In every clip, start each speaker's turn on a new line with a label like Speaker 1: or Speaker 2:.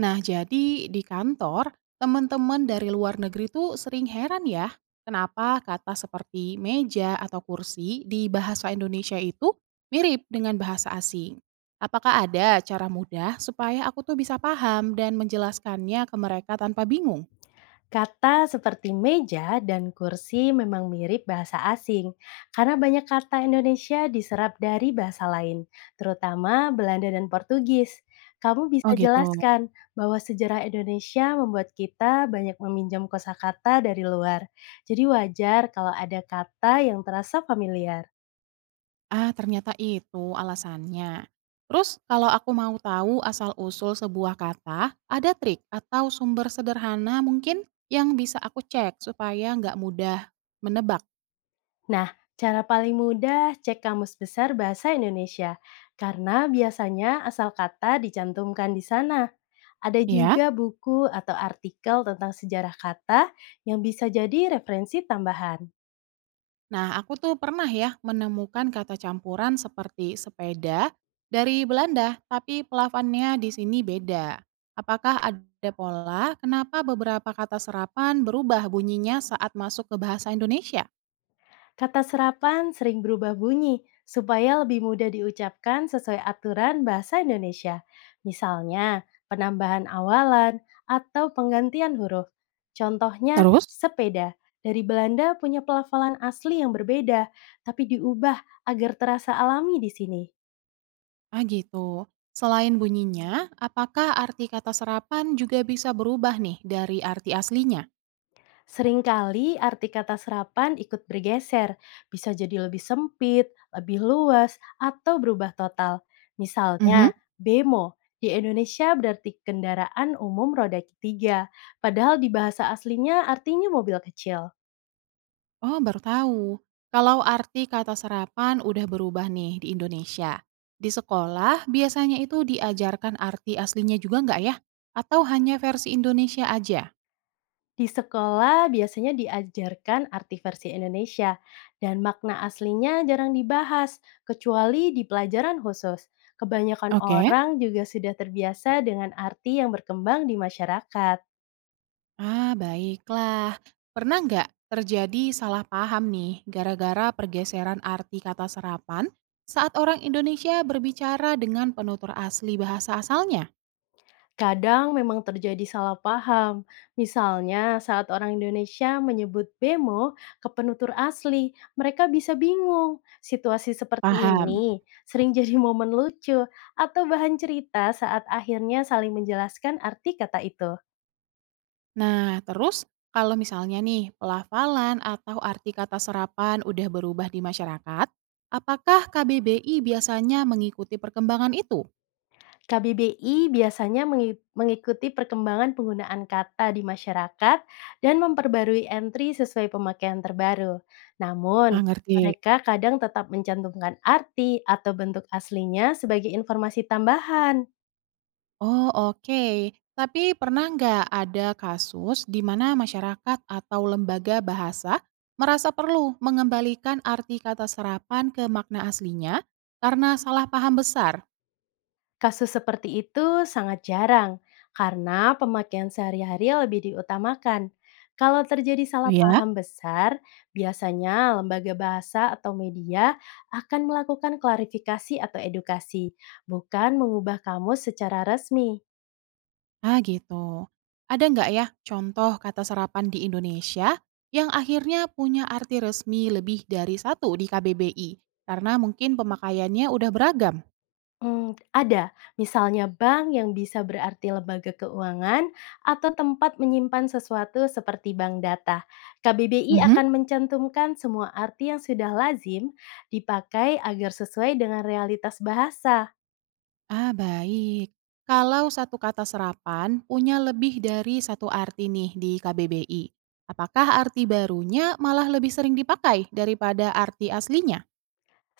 Speaker 1: Nah, jadi di kantor, teman-teman dari luar negeri tuh sering heran ya, kenapa kata seperti meja atau kursi di bahasa Indonesia itu mirip dengan bahasa asing. Apakah ada cara mudah supaya aku tuh bisa paham dan menjelaskannya ke mereka tanpa bingung?
Speaker 2: Kata seperti meja dan kursi memang mirip bahasa asing karena banyak kata Indonesia diserap dari bahasa lain, terutama Belanda dan Portugis. Kamu
Speaker 1: Oh
Speaker 2: bisa
Speaker 1: gitu.
Speaker 2: jelaskan bahwa sejarah Indonesia membuat kita banyak meminjam kosakata dari luar. Jadi wajar kalau ada kata yang terasa familiar.
Speaker 1: Ah, ternyata itu alasannya. Terus kalau aku mau tahu asal-usul sebuah kata, ada trik atau sumber sederhana mungkin yang bisa aku cek supaya nggak mudah menebak,
Speaker 2: Nah, cara paling mudah cek kamus besar bahasa Indonesia karena biasanya asal kata dicantumkan di sana. Ada
Speaker 1: ya?
Speaker 2: juga buku atau artikel tentang sejarah kata yang bisa jadi referensi tambahan.
Speaker 1: Nah, aku tuh pernah ya menemukan kata campuran seperti sepeda dari Belanda, tapi pelafannya di sini beda. Apakah ada pola kenapa beberapa kata serapan berubah bunyinya saat masuk ke bahasa Indonesia?
Speaker 2: Kata serapan sering berubah bunyi supaya lebih mudah diucapkan sesuai aturan bahasa Indonesia. Misalnya, penambahan awalan atau penggantian huruf. Contohnya,
Speaker 1: Terus?
Speaker 2: sepeda. Dari Belanda punya pelafalan asli yang berbeda, tapi diubah agar terasa alami di sini.
Speaker 1: Ah gitu. Selain bunyinya, apakah arti kata serapan juga bisa berubah nih dari arti aslinya?
Speaker 2: Seringkali arti kata serapan ikut bergeser, bisa jadi lebih sempit, lebih luas, atau berubah total.
Speaker 1: Mhm.
Speaker 2: Misalnya, bemo di Indonesia berarti kendaraan umum roda ketiga, padahal di bahasa aslinya artinya mobil kecil.
Speaker 1: Oh baru tahu. Kalau arti kata serapan udah berubah nih di Indonesia. Di sekolah biasanya itu diajarkan arti aslinya juga nggak ya? Atau hanya versi Indonesia aja?
Speaker 2: Di sekolah biasanya diajarkan arti versi Indonesia, dan makna aslinya jarang dibahas, kecuali di pelajaran khusus. Kebanyakan
Speaker 1: Oke.
Speaker 2: orang juga sudah terbiasa dengan arti yang berkembang di masyarakat.
Speaker 1: Ah, baiklah. Pernah nggak terjadi salah paham nih gara-gara pergeseran arti kata serapan saat orang Indonesia berbicara dengan penutur asli bahasa asalnya?
Speaker 2: Kadang memang terjadi salah paham. Misalnya, saat orang Indonesia menyebut bemo ke penutur asli, mereka bisa bingung. Situasi seperti
Speaker 1: Paham.
Speaker 2: ini sering jadi momen lucu atau bahan cerita saat akhirnya saling menjelaskan arti kata itu.
Speaker 1: Nah, terus kalau misalnya nih pelafalan atau arti kata serapan udah berubah di masyarakat, apakah KBBI biasanya mengikuti perkembangan itu?
Speaker 2: KBBI biasanya mengikuti perkembangan penggunaan kata di masyarakat dan memperbarui entry sesuai pemakaian terbaru. Namun,
Speaker 1: Ah, ngerti.
Speaker 2: mereka kadang tetap mencantumkan arti atau bentuk aslinya sebagai informasi tambahan.
Speaker 1: Oh, oke. Tapi pernah nggak ada kasus di mana masyarakat atau lembaga bahasa merasa perlu mengembalikan arti kata serapan ke makna aslinya karena salah paham besar?
Speaker 2: Kasus seperti itu sangat jarang karena pemakaian sehari-hari lebih diutamakan. Kalau terjadi
Speaker 1: Oh
Speaker 2: salah
Speaker 1: ya?
Speaker 2: paham besar, biasanya lembaga bahasa atau media akan melakukan klarifikasi atau edukasi, bukan mengubah kamus secara resmi.
Speaker 1: Ah, gitu. Ada nggak ya contoh kata serapan di Indonesia yang akhirnya punya arti resmi lebih dari satu di KBBI karena mungkin pemakaiannya udah beragam?
Speaker 2: Ada. Misalnya bank yang bisa berarti lembaga keuangan atau tempat menyimpan sesuatu seperti bank data. KBBI akan mencantumkan semua arti yang sudah lazim dipakai agar sesuai dengan realitas bahasa.
Speaker 1: Ah, baik. Kalau satu kata serapan punya lebih dari satu arti nih di KBBI, apakah arti barunya malah lebih sering dipakai daripada arti aslinya?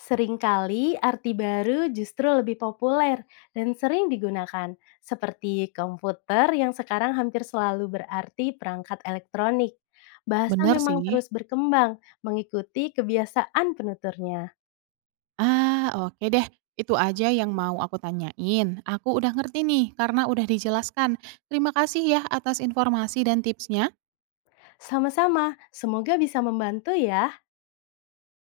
Speaker 2: Seringkali arti baru justru lebih populer dan sering digunakan, seperti komputer yang sekarang hampir selalu berarti perangkat elektronik. Bahasa
Speaker 1: Bener sih.
Speaker 2: memang terus berkembang mengikuti kebiasaan penuturnya.
Speaker 1: Ah, oke deh. Itu aja yang mau aku tanyain. Aku udah ngerti nih karena udah dijelaskan. Terima kasih ya atas informasi dan tipsnya.
Speaker 2: Sama-sama, semoga bisa membantu ya.